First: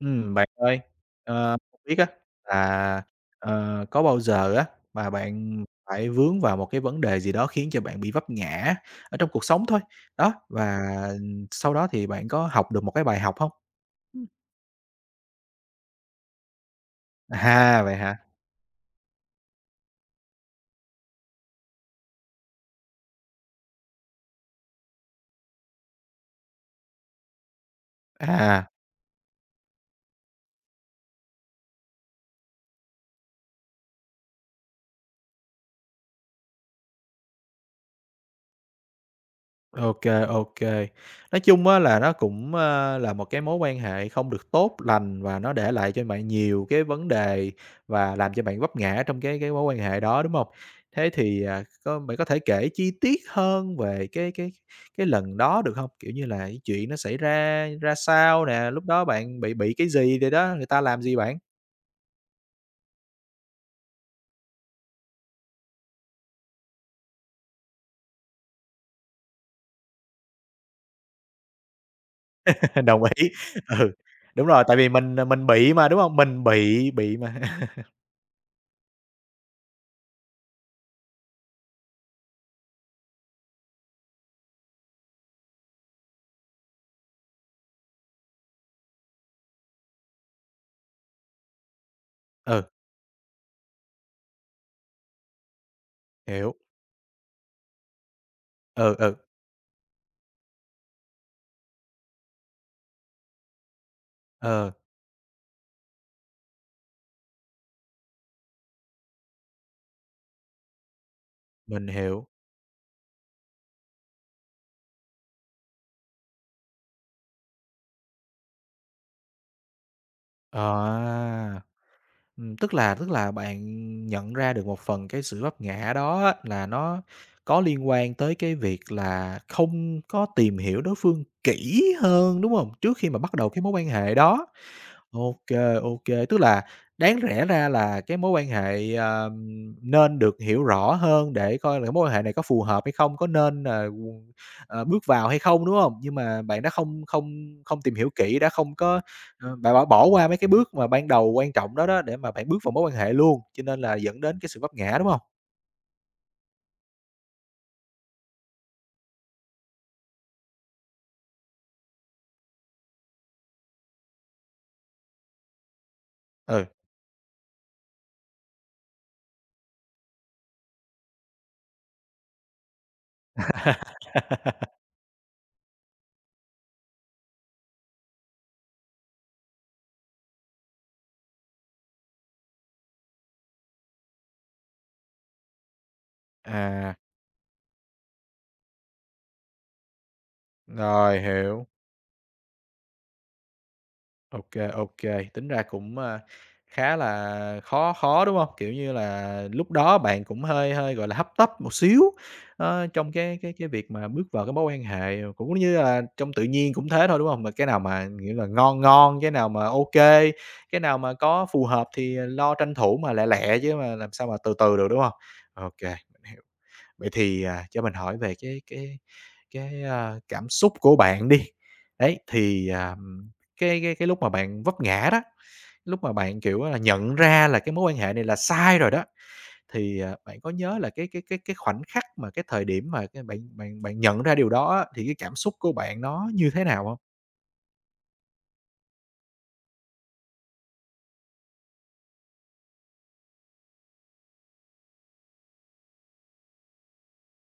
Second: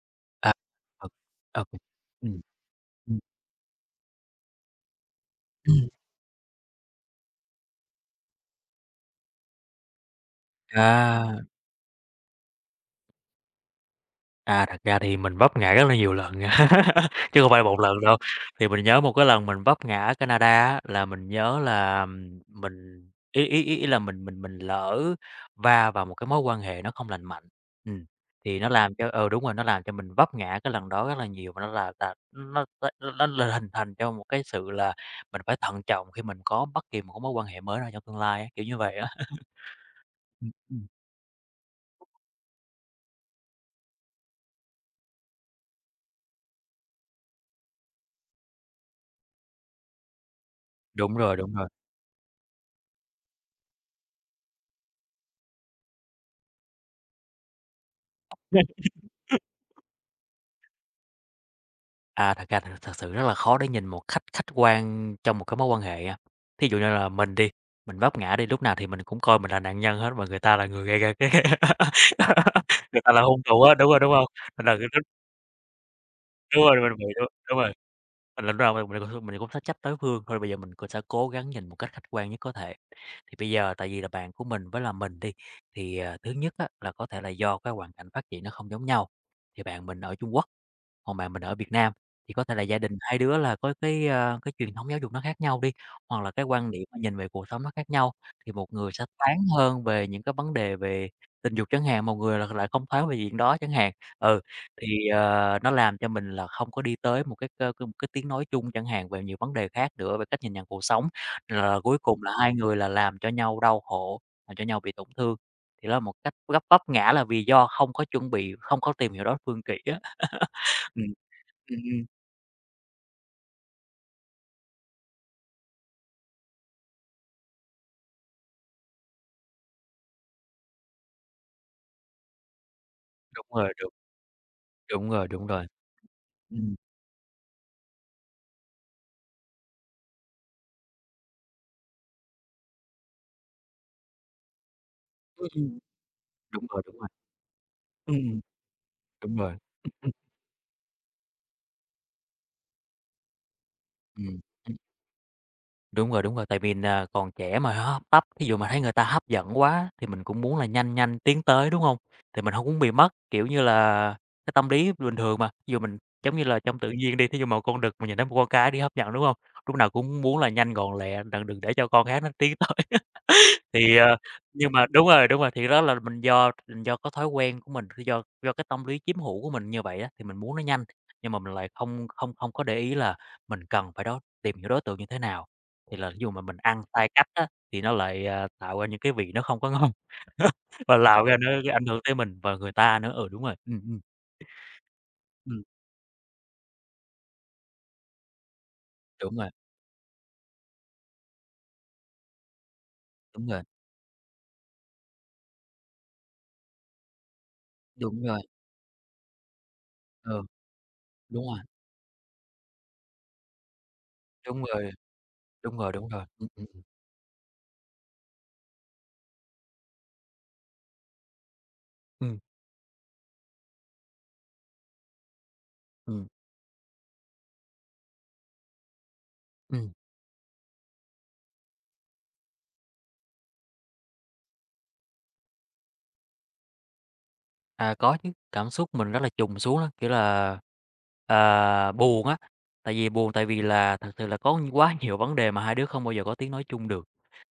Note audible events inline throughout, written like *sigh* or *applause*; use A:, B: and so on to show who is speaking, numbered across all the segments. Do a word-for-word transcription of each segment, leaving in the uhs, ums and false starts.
A: Ừm, bạn
B: À,
A: ơi,
B: thật
A: ờ,
B: ờ,
A: không biết á
B: ừm,
A: là,
B: ừm,
A: ờ, có bao giờ á mà bạn
B: ừm,
A: phải vướng vào một cái vấn đề gì đó khiến cho bạn bị vấp ngã ở trong cuộc sống thôi, đó, và
B: à,
A: sau đó thì bạn có học được một cái bài học hông? Ừm.
B: à, thật ra thì mình vấp ngã rất là nhiều lần *laughs* chứ không phải một
A: À, vậy
B: lần đâu.
A: hả?
B: Thì mình nhớ một cái lần mình vấp ngã ở Canada á, là mình nhớ là ừm, mình ý ý ý ý là mình mình mình lỡ va vào một cái mối quan hệ nó không lành mạnh. ừm, thì nó
A: À.
B: làm cho ờ đúng rồi, nó làm cho mình vấp ngã cái lần đó rất là nhiều, và nó là là nó nó nó là hình thành cho một cái sự là mình phải thận trọng khi mình có bất kỳ một cái mối quan hệ mới nào trong tương lai á, kiểu như vậy á. *laughs*
A: OK.
B: Ừm, ừm.
A: OK. Nói chung á là nó cũng, ơ, là một cái mối quan hệ không được tốt lành và nó để lại cho bạn nhiều cái vấn đề và làm cho bạn vấp ngã trong cái cái mối quan hệ đó, đúng không? Thế
B: Đúng rồi,
A: thì,
B: đúng
A: à,
B: rồi.
A: có bạn có thể kể chi tiết hơn về cái cái cái lần đó được không? Kiểu như là, cái chuyện nó xảy ra ra sao nè, lúc đó bạn bị bị cái gì rồi đó, người ta làm gì bạn?
B: À, thật ra thật thật sự rất là khó để nhìn một khách khách quan trong một cái mối quan hệ á. Thí dụ như là mình đi, mình vấp ngã đi, lúc nào thì mình cũng coi mình là nạn nhân hết, mà người ta là người gây ra cái
A: *laughs*
B: *laughs* người
A: Đồng
B: ta là
A: ý,
B: hung thủ á, đúng
A: ừ,
B: rồi, đúng không?
A: đúng rồi,
B: Nên là
A: tại
B: cái
A: vì
B: lúc
A: mình, à, mình bị mà, đúng không? Mình
B: đúng rồi,
A: bị
B: mình bị
A: bị
B: đúng
A: mà.
B: đúng rồi.
A: *laughs*
B: Mình làm rồi, mình mình cũng mình cũng sẽ trách đối phương thôi, bây giờ mình cũng sẽ cố gắng nhìn một cách khách quan nhất có thể. Thì bây giờ tại vì là bạn của mình với là mình đi, thì, à, thứ nhất á là có thể là do cái hoàn cảnh phát triển nó không giống nhau. Thì bạn mình ở Trung Quốc, còn bạn mình ở Việt Nam, thì có thể
A: Ừ,
B: là gia đình hai đứa là có cái, a, cái truyền thống giáo dục nó khác nhau đi, hoặc là cái
A: hiểu,
B: quan điểm nhìn về cuộc sống nó khác nhau. Thì một người
A: ừ,
B: sẽ
A: ừ,
B: thoáng hơn về những cái vấn đề về tình dục chẳng hạn, một người là lại không thoáng về chuyện đó chẳng hạn. Ừ,
A: ờ,
B: thì, ờ, nó làm cho mình là không có đi tới một cái cơ cái một cái tiếng nói chung chẳng hạn về nhiều vấn đề khác nữa, về cách nhìn nhận cuộc sống, là
A: mình
B: cuối cùng
A: hiểu.
B: là hai người là làm cho nhau đau khổ, làm cho nhau bị tổn thương. Thì đó là một cách gấp vấp ngã là vì do không có chuẩn bị, không có tìm hiểu đối phương kỹ á. *laughs* Ừm,
A: À,
B: ừm, ừm,
A: ừm, tức là tức là bạn nhận ra được một phần cái sự vấp ngã đó á, là nó có liên quan tới cái việc là không có tìm hiểu đối phương kỹ hơn, đúng hông? Trước khi mà bắt
B: đúng
A: đầu cái mối
B: rồi,
A: quan
B: đúng,
A: hệ đó.
B: đúng rồi, đúng
A: OK.
B: rồi.
A: OK, tức là
B: Ừm,
A: đáng rẽ ra là cái mối quan hệ, ờ, nên được hiểu rõ hơn để coi là cái mối quan hệ này có phù hợp hay không, có nên, ờ, ờ, bước vào hay
B: Ừm,
A: không, đúng
B: ừm.
A: không? Nhưng mà bạn
B: Đúng
A: đã
B: rồi, đúng
A: không
B: rồi.
A: không không tìm hiểu kỹ,
B: Ừm,
A: đã không có,
B: đúng rồi,
A: ờ, bạn bỏ bỏ qua mấy cái bước mà ban đầu quan trọng đó đó để mà bạn bước vào mối quan hệ luôn, cho nên là dẫn đến
B: ừm.
A: cái sự vấp ngã, đúng không?
B: Đúng rồi, đúng rồi, tại vì nà còn trẻ mà hấp tấp, thí dụ mà thấy người ta hấp dẫn quá thì mình cũng muốn là nhanh nhanh tiến tới, đúng không? Thì mình hông muốn bị mất, kiểu như là, cái tâm lý bình thường mà, thí dụ mình giống như là
A: Ừ.
B: trong tự nhiên đi, thí dụ mà con đực mình nhìn thấy một con cá đi hấp dẫn, đúng hông? Lúc nào cũng muốn là nhanh gọn lẹ, đặng đừng để cho con khác nó tiến tới. Thì, ờ, nhưng
A: *laughs*
B: mà đúng rồi, đúng rồi, thì đó là mình do mình do có thói quen của mình, do do cái tâm lý chiếm hữu của mình như vậy á, thì mình muốn nó nhanh, nhưng mà mình lại không không không có để ý là mình cần phải đó tìm hiểu đối tượng như thế nào. Thì là ví dụ mà mình ăn
A: À,
B: sai cách á, thì nó lại, à, tạo ra những cái vị nó không có ngon, *laughs* và
A: rồi,
B: lạo ra nó
A: hiểu.
B: ảnh hưởng tới mình và người ta nữa. Ừ, đúng rồi, ừm, ừm.
A: OK. OK, tính
B: Ừm,
A: ra cũng, a, khá là khó khó, đúng không? Kiểu như
B: đúng
A: là,
B: rồi,
A: lúc đó bạn cũng hơi hơi, gọi là, hấp tấp một xíu, ơ, trong cái
B: đúng
A: cái
B: rồi,
A: cái việc mà bước vào cái mối quan hệ, cũng như là trong tự nhiên cũng thế thôi, đúng không? Mà cái nào mà
B: đúng
A: nghĩa
B: rồi,
A: là ngon ngon, cái nào mà OK,
B: ừ,
A: cái nào mà
B: đúng
A: có
B: rồi,
A: phù hợp thì lo tranh thủ mà lẹ lẹ chứ mà làm sao mà từ
B: đúng
A: từ được,
B: rồi,
A: đúng không?
B: đúng
A: OK,
B: rồi, đúng rồi, đúng
A: mình
B: rồi.
A: hiểu.
B: Ừm, ừm,
A: Vậy thì, à, cho mình hỏi về cái cái cái, a, cảm xúc của bạn đi, đấy,
B: ừm.
A: thì, ờm, cái cái cái lúc mà bạn vấp ngã đó, lúc mà bạn, kiểu là, nhận ra là cái mối quan hệ này là sai rồi đó, thì, à, bạn có nhớ là cái cái cái cái khoảnh khắc mà cái thời điểm mà cái bạn bạn bạn nhận ra điều đó á, thì cái cảm xúc của bạn nó như thế nào không?
B: À, có chứ, cảm xúc mình rất là chùng xuống đó, kiểu là, à, buồn á, tại vì buồn tại vì là thật sự là có quá nhiều vấn đề mà hai đứa không bao giờ có tiếng nói chung được.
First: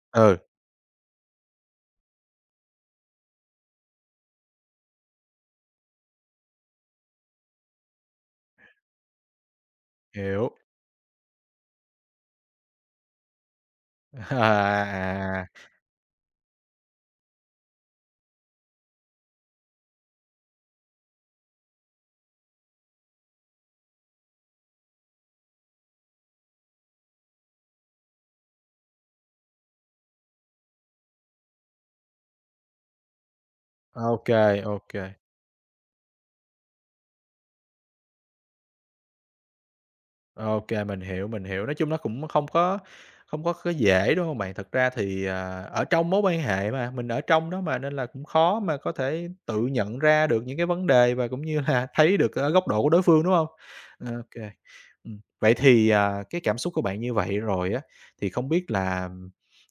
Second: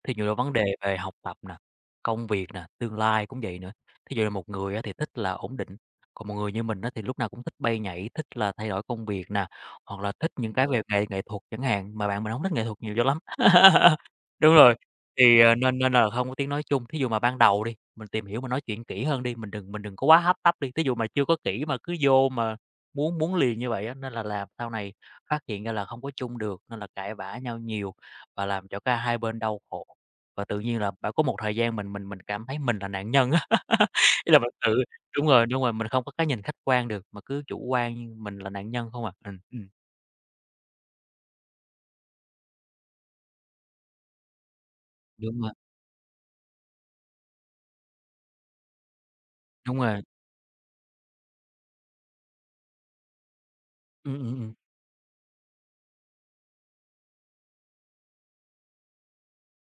B: Thí dụ là
A: Ừ,
B: vấn đề về học tập nè, công việc nè, tương lai cũng vậy nữa. Thí dụ là một người á thì thích là ổn định, còn một người như mình á thì lúc nào cũng thích bay nhảy, thích là thay đổi công việc nè, hoặc là thích những
A: hiểu.
B: cái về nghệ nghệ thuật chẳng hạn, mà bạn mình hổng thích nghệ thuật nhiều cho lắm. *laughs*
A: *laughs*
B: Đúng rồi. Thì,
A: À, à,
B: ờ, nên nên là không có tiếng nói chung. Thí dụ mà ban đầu đi, mình tìm hiểu, mình nói chuyện kỹ hơn đi, mình đừng mình đừng có quá hấp tấp đi. Thí dụ mà chưa có kỹ mà cứ vô mà muốn muốn liền như vậy á, nên là làm sau này phát hiện ra là không có chung được, nên là cãi vã nhau nhiều và làm cho cả hai bên đau khổ. Và tự nhiên là phải có một thời gian mình mình mình cảm thấy mình là nạn nhân á. *laughs*
A: à,
B: Ý là mình
A: ô,
B: tự Đúng rồi, đúng rồi, mình không có cái nhìn khách quan được, mà cứ chủ quan mình là nạn nhân không à. Ừm, ừm,
A: OK, mình hiểu, mình hiểu. Nói chung nó cũng không có không có có dễ, đúng hông bạn? Thật ra thì,
B: đúng rồi,
A: à, ở trong mối quan hệ mà, mình ở trong đó mà, nên là cũng khó mà có thể tự
B: đúng
A: nhận
B: rồi.
A: ra được những cái vấn đề và cũng như là *laughs* thấy được, ơ, góc độ của đối phương, đúng không?
B: Ừm, ừm,
A: OK.
B: ừm.
A: Ừm, vậy thì, à, cái cảm xúc của bạn như vậy rồi á, thì không biết là,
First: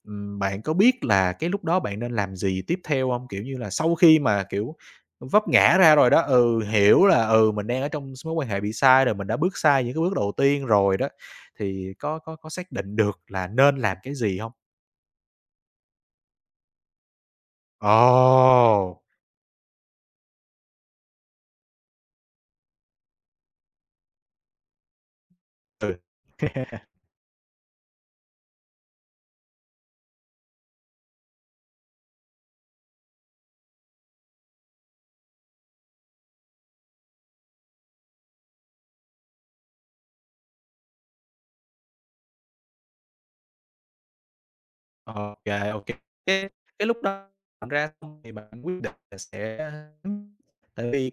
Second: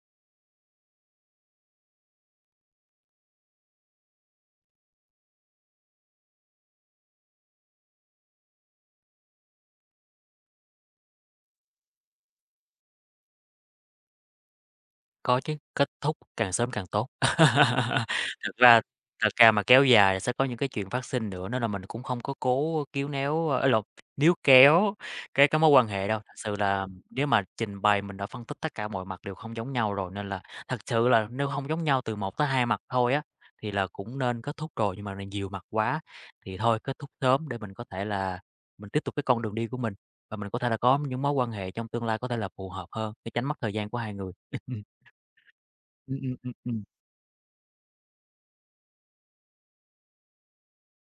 A: ừm, bạn có biết là cái lúc đó bạn nên làm gì tiếp theo không? Kiểu như là, sau khi mà, kiểu, vấp ngã ra rồi đó, ừ, hiểu là, ừ, mình đang ở trong mối quan hệ bị sai rồi, mình đã bước sai những cái bước đầu tiên rồi đó, thì có có có xác định được là nên làm cái gì không?
B: Có chứ, kết thúc càng sớm càng tốt. *laughs* Thật ra
A: Ồ!
B: thật ra mà kéo dài là sẽ có những cái chuyện phát sinh nữa, nên là mình cũng không có cố kíu néo, a, lộn, níu kéo cái cái mối quan
A: Ừ.
B: hệ đâu. Thật sự là nếu mà trình bày mình đã phân tích tất cả mọi mặt đều không giống nhau rồi, nên là thật sự là nếu không giống nhau từ một tới hai mặt thôi á, thì là cũng nên kết thúc rồi, nhưng mà này nhiều mặt quá thì thôi kết thúc sớm để mình có thể là mình tiếp tục cái con đường đi của mình, và mình có thể là có những mối quan hệ trong tương lai có thể là phù hợp hơn để tránh mất thời gian của hai người.
A: Ô kê, ô kê.
B: Ừm, ừm,
A: Cái
B: ừm, ừm.
A: cái lúc đó bạn ra xong thì bạn quyết định là sẽ tại vì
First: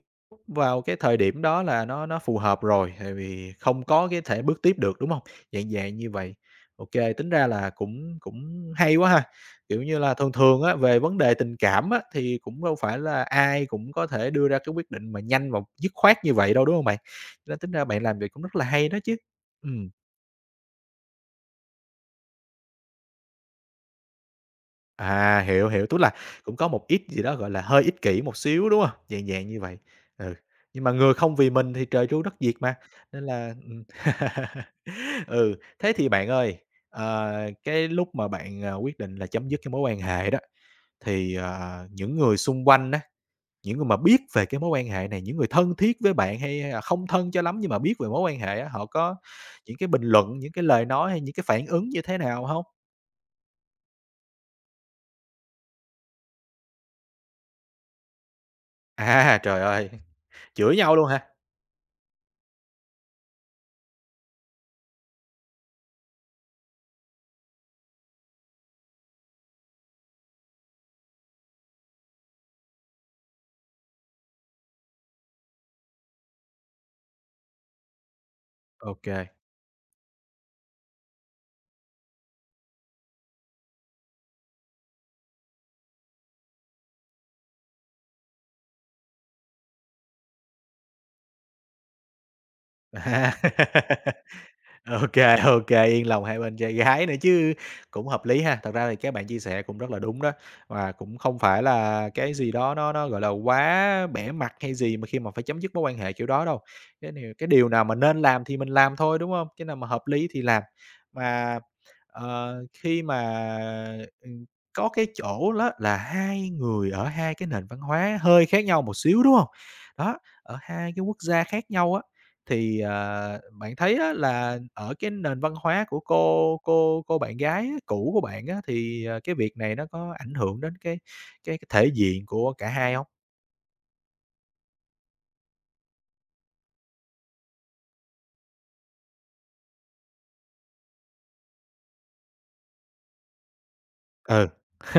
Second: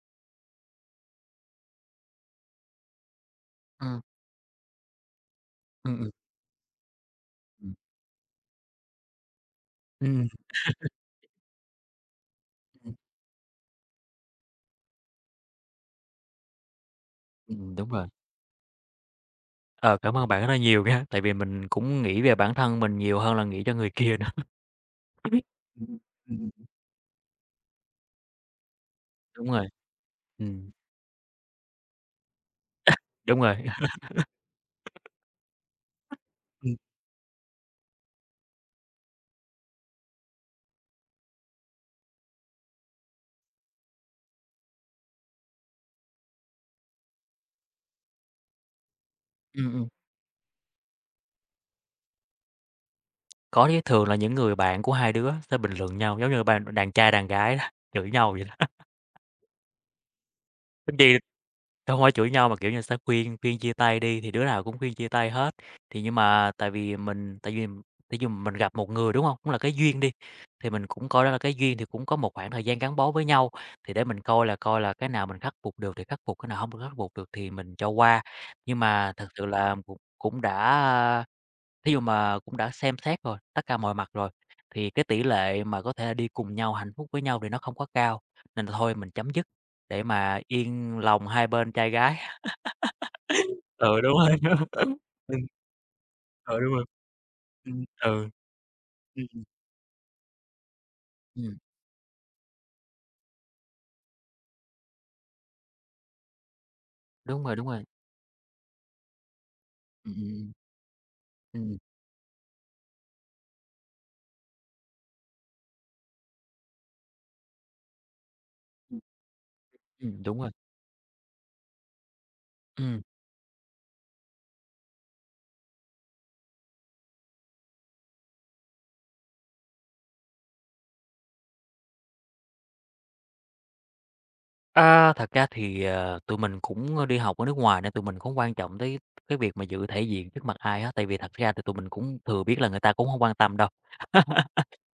A: vào cái thời điểm đó là nó nó phù hợp rồi, tại vì không
B: Ừm,
A: có cái thể bước tiếp được, đúng hông? Dạng dạng
B: ừm, ừm,
A: như vậy. Ô kê, tính ra là
B: ừm.
A: cũng cũng hay quá ha! Kiểu như là,
B: Ừm,
A: thường thường á, về vấn đề tình cảm á, thì cũng đâu
B: ừm,
A: phải là ai cũng có thể đưa ra cái quyết định mà nhanh và dứt khoát như vậy đâu, đúng hông bạn? Nên tính
B: ừm,
A: ra
B: đúng
A: bạn
B: rồi.
A: làm vậy cũng rất là hay đó chứ. Ừm.
B: Ờ, cảm ơn bạn rất là nhiều nha, tại vì mình cũng nghĩ về bản thân mình nhiều hơn là nghĩ cho người kia nữa.
A: À,
B: *laughs*
A: hiểu, hiểu, tức
B: Ừm,
A: là
B: ừm.
A: cũng có một ít gì đó, gọi là, hơi ích kỷ một xíu, đúng không? Dạng dạng
B: Đúng
A: như
B: rồi,
A: vậy, ừ,
B: ừm,
A: nhưng mà người không vì mình thì trời tru đất diệt mà, nên
B: đúng
A: là,
B: rồi.
A: ừm.
B: *laughs*
A: *laughs* Ừ, thế thì bạn ơi,
B: Ừm,
A: ờ, cái lúc mà bạn, ờ, quyết định là chấm dứt cái mối quan hệ đó, thì, ờ, những người xung quanh á, những người mà biết về cái mối quan hệ này, những người thân thiết với bạn hay hay là không thân cho lắm nhưng mà biết về mối quan hệ á, họ có
B: ừm,
A: những
B: ừm.
A: cái bình luận, những cái lời nói hay những cái phản ứng như thế nào không?
B: Có chứ, thường là những người bạn của hai đứa sẽ bình luận nhau, giống như ban đàn trai đàn gái đó, *laughs* chửi nhau vậy đó. *laughs*
A: À, trời ơi, *laughs* chửi nhau luôn
B: Ít
A: hả?
B: Không phải chửi nhau mà, kiểu như, sẽ khuyên khuyên chia tay đi, thì đứa nào cũng khuyên chia tay hết. Thì nhưng mà tại vì mình tại vì tại vì mình gặp một người, đúng không? Cũng là cái duyên đi, thì mình cũng coi đó là cái duyên, thì cũng có một khoảng thời gian gắn bó với nhau, thì để mình coi là coi là cái nào mình khắc phục được thì khắc phục, cái nào không được khắc phục được thì mình cho qua. Nhưng
A: OK
B: mà
A: kê.
B: thật sự là cũng cũng đã thí dụ mà cũng đã xem xét rồi, tất cả mọi mặt rồi, thì cái tỷ lệ mà có thể đi cùng nhau, hạnh phúc với nhau thì nó không có cao, nên là thôi mình chấm dứt. Để mà yên lòng hai bên trai gái.
A: À.
B: Ừ, đúng rồi.
A: *laughs*
B: *laughs* Ừm,
A: Ô kê, yên lòng hai bên
B: ừ, đúng
A: trai
B: rồi.
A: gái nữa chứ,
B: Ừm,
A: cũng hợp
B: ừ.
A: lý ha. Thật ra thì các
B: Ừm,
A: bạn chia
B: ừm,
A: sẻ cũng rất là đúng đó, và cũng không
B: ừm,
A: phải là cái gì đó nó nó, gọi là, quá bẻ mặt hay gì mà khi mà phải chấm dứt mối quan hệ kiểu đó đâu. Cái điều
B: đúng
A: cái
B: rồi, đúng
A: điều
B: rồi.
A: nào mà nên làm thì mình làm thôi, đúng không? Cái nào mà hợp
B: Ừm,
A: lý thì
B: ừm,
A: làm. Mà,
B: ừm, ừm,
A: ờ, khi mà, ừm, có cái chỗ đó là hai người ở hai cái nền văn hóa hơi khác nhau một xíu, đúng không? Đó,
B: ừm, đúng rồi.
A: ở hai cái quốc gia khác nhau á, thì,
B: Ừm,
A: ờ, bạn thấy á là ở cái nền văn hóa của cô cô cô bạn gái á, cũ của bạn á, thì, ờ, cái việc này nó có ảnh hưởng đến cái cái cái thể diện của cả hai không?
B: a, thật ra thì, ờ, tụi mình cũng, đi học ở nước ngoài nên tụi mình không quan trọng tới cái việc mà giữ thể diện trước mặt ai hết, tại vì thật ra thì tụi mình cũng thừa biết là người ta cũng không quan tâm đâu.
A: Ừ,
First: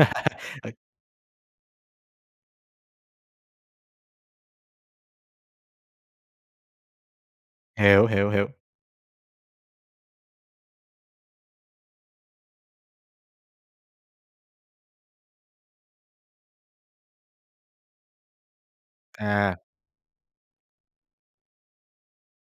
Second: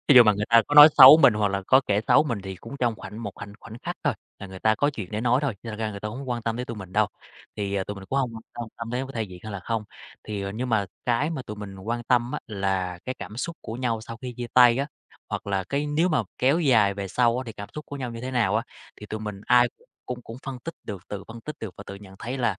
B: Thí dụ mà người ta có nói xấu mình hoặc là có kể xấu mình thì cũng trong khoảnh một khoảnh khoảnh khắc thôi, là người ta có chuyện để nói thôi, thành ra người ta hông quan tâm tới tụi mình đâu. Thì, à, tụi mình
A: hiểu,
B: cũng
A: hiểu,
B: hông quan
A: hiểu.
B: quan tâm tới có thể diện hay là không. Thì, ờ, nhưng mà cái mà tụi mình quan tâm á là cái cảm xúc của nhau sau khi chia tay á, hoặc là cái nếu mà kéo dài về sau á thì cảm xúc của nhau như thế nào á, thì tụi mình
A: À,
B: ai cũng cũng cũng phân tích được tự phân tích được và tự nhận thấy là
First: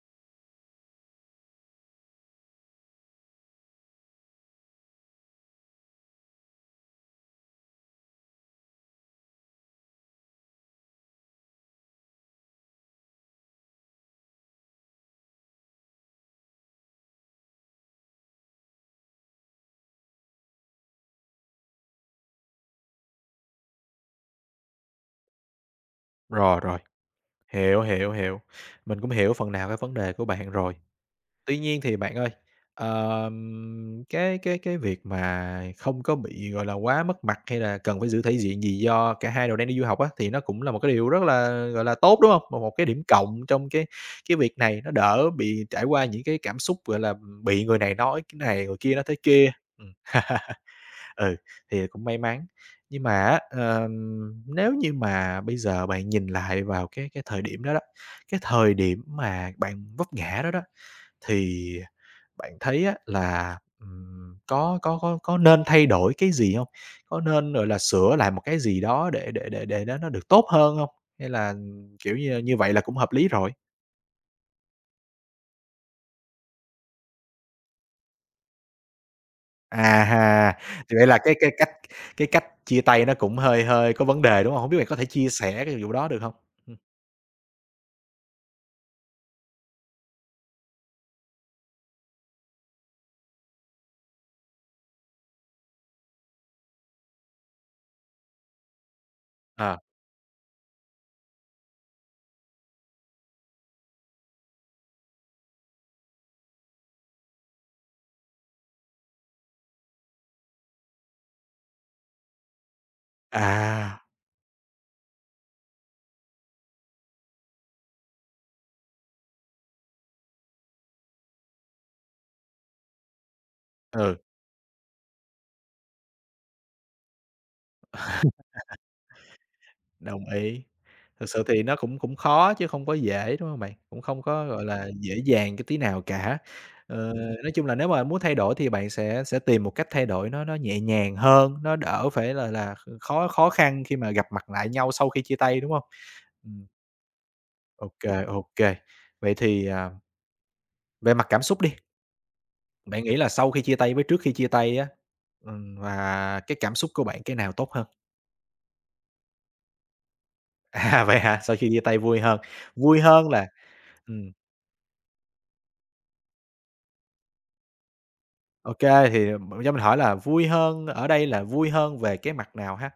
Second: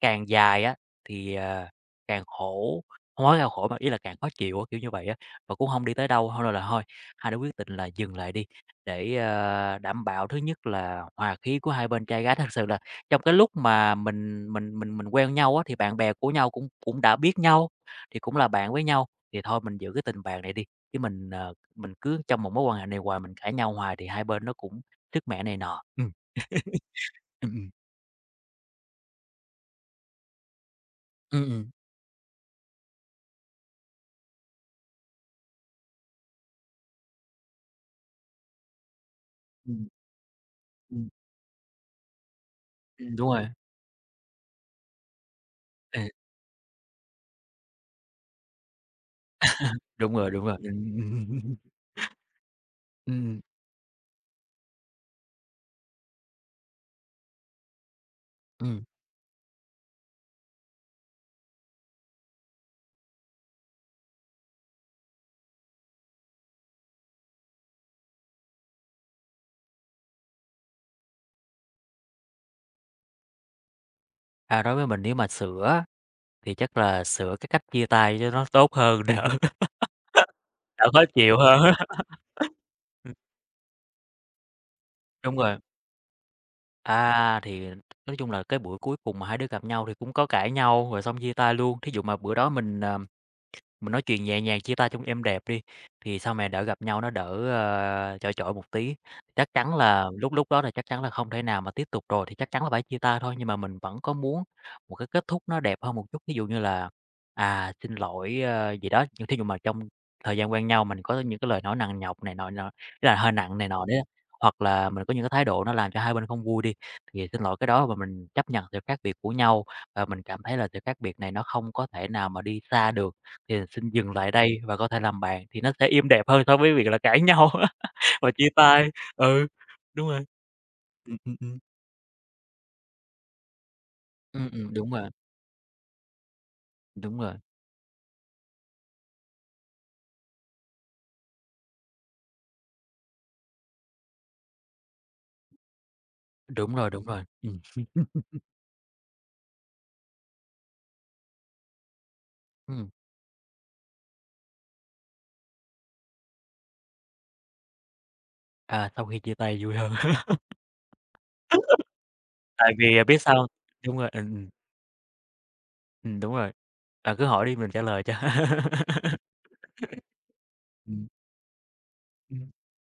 B: càng dài á thì, ờ, càng khổ, không nói là khổ mà ý là càng khó chịu á, kiểu như vậy á, và cũng không đi tới đâu. Thôi là thôi, hai đứa quyết định là dừng lại đi để, ờ, đảm bảo thứ nhất là hòa khí của hai bên trai gái. *laughs* Thật sự là trong cái lúc mà mình mình mình mình quen nhau á, thì bạn bè của nhau cũng cũng đã biết nhau, thì cũng là bạn với nhau, thì thôi mình giữ cái tình bạn này đi, chứ mình, ờ, mình cứ trong một mối quan hệ này hoài, mình cãi nhau hoài thì hai bên nó cũng sức mẻ này nọ. Ừm.
A: rồi, rồi,
B: *laughs* Ừm, ừm.
A: hiểu, hiểu, hiểu. Mình cũng hiểu phần nào cái vấn đề của bạn rồi.
B: Ừm,
A: Tuy
B: ừm.
A: nhiên thì bạn ơi, ờm, cái cái cái việc mà không có bị, gọi là, quá mất mặt hay là cần phải giữ thể diện gì do cả hai đều đang đi du
B: Ừm,
A: học á, thì nó cũng là một cái
B: ừm,
A: điều rất là, gọi là, tốt, đúng hông? Một một cái điểm
B: *laughs* đúng
A: cộng
B: rồi.
A: trong cái cái việc này, nó đỡ bị trải
B: Ừ,
A: qua những cái cảm xúc, gọi là, bị người này nói cái này, người kia nói thế kia. Ừm.
B: đúng rồi, đúng
A: *laughs*
B: rồi.
A: Ừ,
B: Ừm, *laughs*
A: thì cũng may mắn. Nhưng mà
B: ừm.
A: á, ờm, nếu như mà bây giờ bạn nhìn lại vào cái cái thời điểm đó đó, cái thời
B: Ừm.
A: điểm mà bạn vấp ngã đó đó, thì bạn thấy á là, ừm, có có có có nên thay đổi cái gì không? Có nên, gọi là, sửa lại một cái gì đó để để để để nó nó được tốt hơn không? Hay là, ừm, kiểu như như vậy là cũng hợp lý rồi?
B: À, đối với mình nếu mà sửa á, thì chắc là sửa cái cách chia tay cho nó tốt hơn, đỡ
A: À ha,
B: *laughs* đỡ
A: thì
B: khó
A: vậy là cái
B: chịu
A: cái
B: hơn
A: cách
B: á. *laughs*
A: cái cách chia tay
B: Ừm,
A: nó cũng hơi hơi có vấn đề, đúng không? Không biết bạn có thể chia
B: đúng rồi.
A: sẻ cái vụ đó được không? Ừm.
B: À, thì nói chung là cái buổi cuối cùng mà hai đứa gặp nhau thì cũng có cãi nhau rồi xong chia tay luôn. Thí dụ mà bữa đó mình, à Mình nói chuyện nhẹ nhàng, chia tay trong êm đẹp đi, thì sau này đỡ gặp nhau nó đỡ, ờ, chỏi chỏi một tí. Chắc chắn. Ờ.
A: À,
B: Là lúc lúc đó là chắc chắn là không thể nào mà tiếp tục rồi thì chắc chắn là phải chia tay thôi, nhưng mà mình vẫn có muốn một cái kết thúc nó đẹp hơn một chút. Ví dụ như là, à, "Xin lỗi", ờ, gì đó, nhưng thí dụ mà trong thời gian quen nhau mình có những cái lời nói nặng nhọc này nọ nọ, ý là hơi nặng này nọ đấy,
A: à,
B: hoặc là mình có những cái thái độ nó làm cho hai bên không vui đi, thì xin lỗi cái đó và mình chấp nhận sự khác biệt của nhau, và mình cảm thấy là sự khác biệt này nó không có thể nào mà đi xa được. Thì xin dừng
A: ừ.
B: lại đây và có thể làm bạn, thì nó sẽ êm đẹp hơn so với việc là cãi nhau *laughs* và chia tay. Ừ, đúng rồi.
A: Đồng ý.
B: Ừm,
A: Thực
B: ừm,
A: sự
B: ừm.
A: thì nó cũng cũng khó chứ không có dễ, đúng hông bạn? Cũng không có,
B: Ừm,
A: gọi
B: ừm,
A: là,
B: đúng rồi,
A: dễ dàng cái tí nào cả. Ờ,
B: đúng rồi,
A: nói chung là nếu mà muốn thay đổi thì bạn sẽ sẽ tìm một cách thay đổi nó nó nhẹ nhàng hơn, nó đỡ phải là là kh khó khó khăn khi mà gặp mặt lại nhau sau khi chia tay, đúng hông? Ừm,
B: đúng rồi, đúng rồi. Ừm,
A: ô kê, ô kê. Vậy thì, à, về mặt cảm xúc đi,
B: ừm,
A: bạn nghĩ là sau khi chia tay với trước khi chia tay á, ừm, và cái cảm xúc của bạn cái nào tốt hơn?
B: à, sau khi chia tay vui hơn.
A: *laughs* À, vậy hả? Sau khi chia
B: *laughs*
A: tay vui hơn,
B: Tại vì,
A: vui
B: à, biết
A: hơn
B: sao
A: là
B: hông? Đúng rồi, ừm,
A: ừm.
B: ừm, ừm, đúng rồi. À, cứ hỏi đi mình trả lời cho. *laughs*
A: OK, thì ờ, cho mình hỏi là vui hơn
B: Ừm,
A: ở đây là vui hơn về cái
B: ừm.
A: mặt nào ha?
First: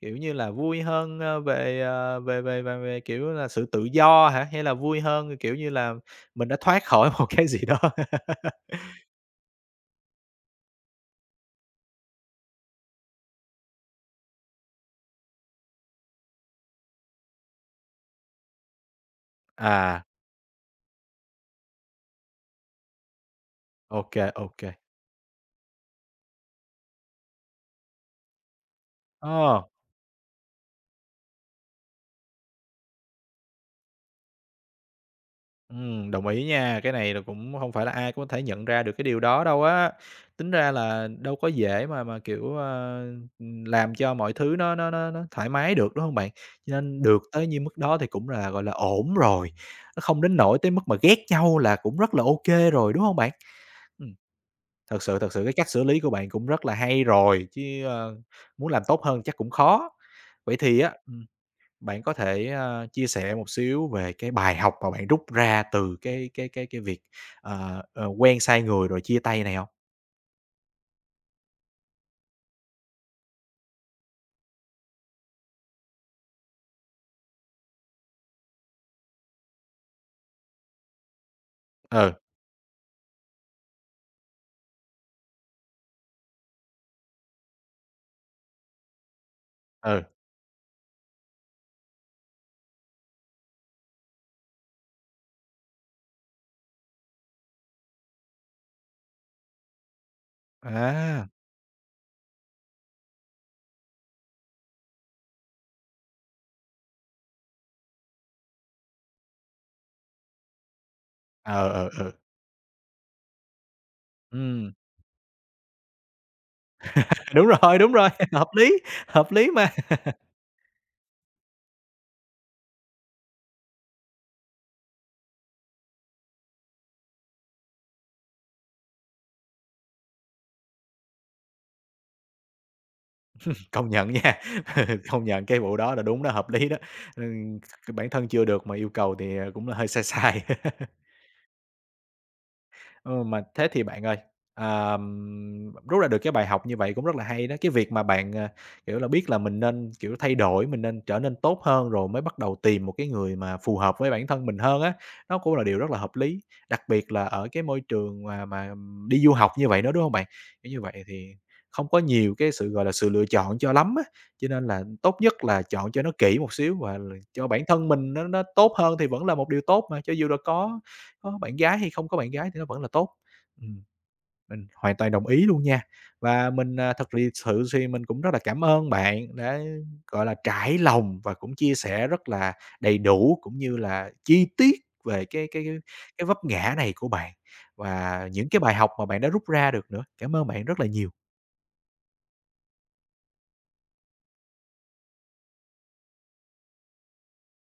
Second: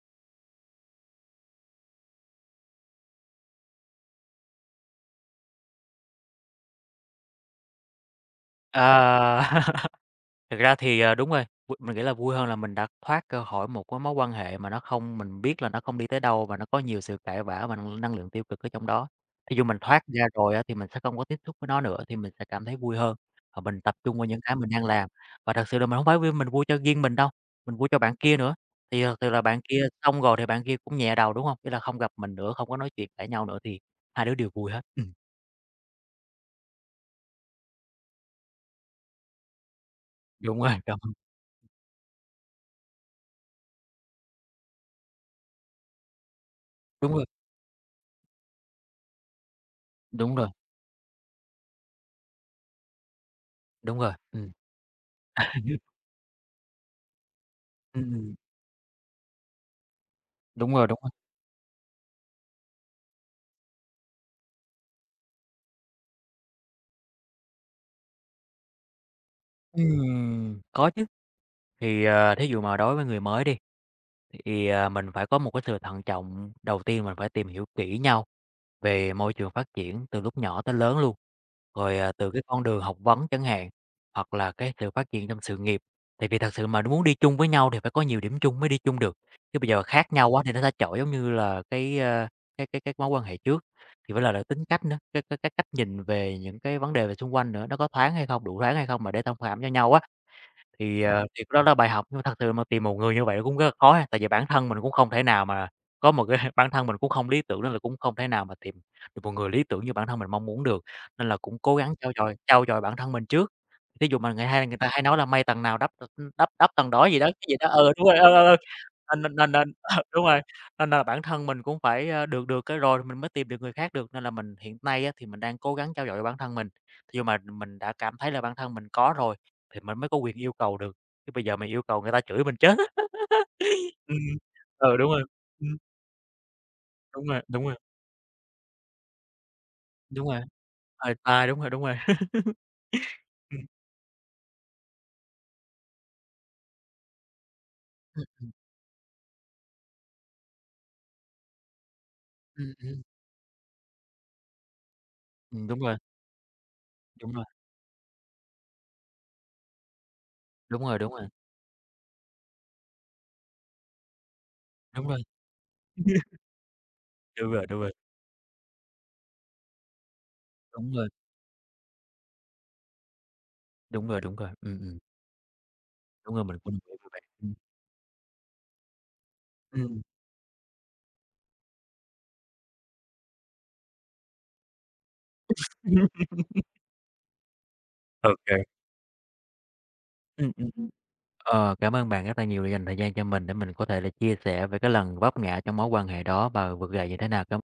A: Kiểu như là, vui hơn, ơ, về, ờ, về về về về, kiểu là, sự tự do hả? Hay là vui hơn, kiểu như là, mình đã thoát khỏi *laughs* một cái gì đó? *laughs*
B: À. Thực ra thì, ờ, đúng rồi, v mình nghĩ là vui hơn là mình đã thoát ra khỏi một cái mối quan hệ mà nó không mình biết là nó không đi tới đâu và nó có nhiều sự cãi vã và năng năng lượng tiêu cực ở trong đó. Thí dụ mình thoát
A: À,
B: ra rồi á, thì mình sẽ không có tiếp xúc với nó nữa thì mình sẽ cảm thấy vui hơn, và mình tập
A: OK,
B: trung vào những cái mình
A: OK.
B: đang làm. Và thật sự là mình không phải vui mình vui cho riêng mình đâu, mình vui cho bạn kia nữa, thì thật sự là bạn
A: Ờ.
B: kia xong rồi thì bạn kia cũng nhẹ đầu, đúng không, tức là không gặp mình nữa, không có nói chuyện cãi nhau nữa thì hai đứa đều vui hết. Ừm,
A: Ừm, đồng ý nha, cái này là cũng không phải là ai cũng có thể nhận ra được cái điều đó đâu á. Tính
B: đúng
A: ra
B: rồi, cảm
A: là
B: ơn.
A: đâu có dễ mà mà, kiểu, ờ, ừm, làm cho mọi thứ nó nó nó nó thoải mái được, đúng không bạn? Cho nên
B: Đúng
A: được
B: rồi,
A: tới như mức đó thì cũng là, gọi là, ổn rồi, nó không
B: đúng
A: đến
B: rồi,
A: nỗi tới mức mà ghét nhau là cũng rất là ok rồi, đúng không bạn?
B: đúng rồi,
A: Ừm,
B: ừm.
A: thật sự thật sự cái cách xử lý của bạn cũng rất là hay rồi, chứ,
B: Ừm,
A: ơ,
B: ừm, *laughs*
A: muốn làm tốt hơn chắc cũng khó. Vậy
B: đúng
A: thì
B: rồi,
A: á
B: đúng rồi.
A: bạn có thể, a, chia sẻ một xíu về cái bài học mà bạn rút ra từ cái cái cái cái việc, ờ, ờ, quen sai người rồi chia tay này không?
B: Ừm, có chứ. Thì, ờ, thí dụ mà đối với người mới đi, thì, à, mình phải có một cái sự thận trọng, đầu tiên mình phải tìm hiểu kỹ nhau về môi trường phát triển từ lúc nhỏ tới lớn luôn, rồi, à,
A: Ừ,
B: từ cái con đường học vấn chẳng hạn, hoặc là cái sự phát triển trong sự nghiệp. Tại vì thật sự mà muốn đi chung với nhau thì phải có nhiều điểm chung mới đi chung được, chứ bây giờ
A: ừ,
B: khác nhau quá thì nó sẽ chọi giống như là cái, a, cái cái cái mối quan hệ trước. Thì với lại là tính cách nữa, cái cái cái cách nhìn về những cái vấn đề về xung quanh nữa, nó có thoáng hay không, đủ thoáng hay không mà để thông cảm cho nhau á. Thì, ờ,
A: à,
B: thì đó là bài học, nhưng mà thật sự mà tìm một người như vậy cũng rất là khó ha, tại vì bản thân mình cũng không thể nào mà có một cái *laughs* bản thân mình cũng không lý tưởng nên là cũng không thể nào mà tìm được một người lý tưởng như bản thân mình mong muốn được, nên là cũng
A: ờ,
B: cố
A: ờ,
B: gắng
A: ờ, ừ,
B: trau dồi trau dồi bản thân mình trước. Thí dụ mà người hay người ta hay nói là "may tầng nào đắp t đắp đắp tầng đó" gì đó,
A: *laughs*
B: cái
A: đúng
B: gì đó.
A: rồi,
B: Ừ,
A: đúng
B: đúng
A: rồi,
B: rồi, ừ,
A: *laughs*
B: ừ,
A: hợp
B: ừ.
A: lý,
B: Nên
A: hợp
B: nên
A: lý
B: nên
A: mà.
B: nên *laughs*
A: *laughs*
B: ờ, đúng rồi, nên là bản thân mình cũng phải, ơ, được được cái rồi mình mới tìm được người khác được, nên là mình hiện nay á thì mình đang cố gắng trau dồi cho bản thân mình. Thí dụ mà mình đã cảm thấy là bản thân mình có rồi thì mình mới có quyền yêu cầu được, chứ bây giờ mình yêu cầu người ta chửi mình chết á.
A: Công nhận
B: Ừm,
A: nha,
B: ừ, đúng
A: *laughs*
B: rồi,
A: công nhận cái
B: ừm,
A: vụ đó là đúng đó, hợp lý đó.
B: đúng rồi,
A: Ừm,
B: đúng rồi,
A: bản thân chưa được mà yêu cầu thì, ờ, cũng là hơi sai
B: đúng rồi,
A: sai. *laughs*
B: hơi tai, đúng rồi, đúng rồi. *laughs*
A: Ừ, mà
B: Ừm.
A: thế thì bạn ơi, ờm, rút ra được cái bài học như vậy cũng rất là hay đó. Cái việc mà bạn,
B: Ừm,
A: à, kiểu là, biết là mình nên, kiểu, thay đổi, mình nên trở nên tốt hơn rồi mới bắt đầu
B: ừm,
A: tìm một
B: ừm,
A: cái người mà phù hợp với bản thân mình hơn á, nó cũng là
B: ừm,
A: điều
B: đúng
A: rất
B: rồi,
A: là hợp lý, đặc biệt là
B: đúng rồi,
A: ở cái môi trường mà mà đi du học như vậy nữa, đúng không bạn? Kiểu như
B: đúng rồi,
A: vậy
B: đúng rồi,
A: thì không có nhiều cái sự, gọi là, sự lựa chọn cho lắm á, cho nên là
B: đúng
A: tốt
B: rồi.
A: nhất là chọn cho nó kỹ một xíu và cho
B: Đúng
A: bản
B: rồi, đúng
A: thân
B: rồi.
A: mình nó nó tốt hơn thì vẫn là một điều tốt mà, cho dù là có
B: Đúng rồi,
A: có bạn gái hay không có bạn gái thì nó vẫn là tốt. Ừm,
B: đúng rồi, đúng rồi,
A: mình
B: ừm,
A: hoàn
B: ừm,
A: toàn đồng ý luôn nha.
B: đúng rồi,
A: Và
B: mình cũng
A: mình,
B: đồng
A: à,
B: ý với
A: thật
B: bạn,
A: lì
B: ừm,
A: sự thì mình cũng rất là cảm ơn bạn đã,
B: ừm.
A: gọi là, trải lòng và cũng chia sẻ rất là đầy đủ, cũng như là chi tiết về cái cái cái cái
B: *laughs*
A: vấp ngã này của bạn và
B: Ô
A: những
B: kê.
A: cái bài học mà bạn đã rút ra được nữa. Cảm ơn
B: Ừm,
A: bạn
B: ừm,
A: rất là
B: ừm.
A: nhiều.
B: Ờ, cảm ơn bạn rất là nhiều đã dành thời gian cho mình để mình có thể là chia sẻ về cái lần vấp ngã trong mối quan hệ đó và vượt dậy như thế nào. Cám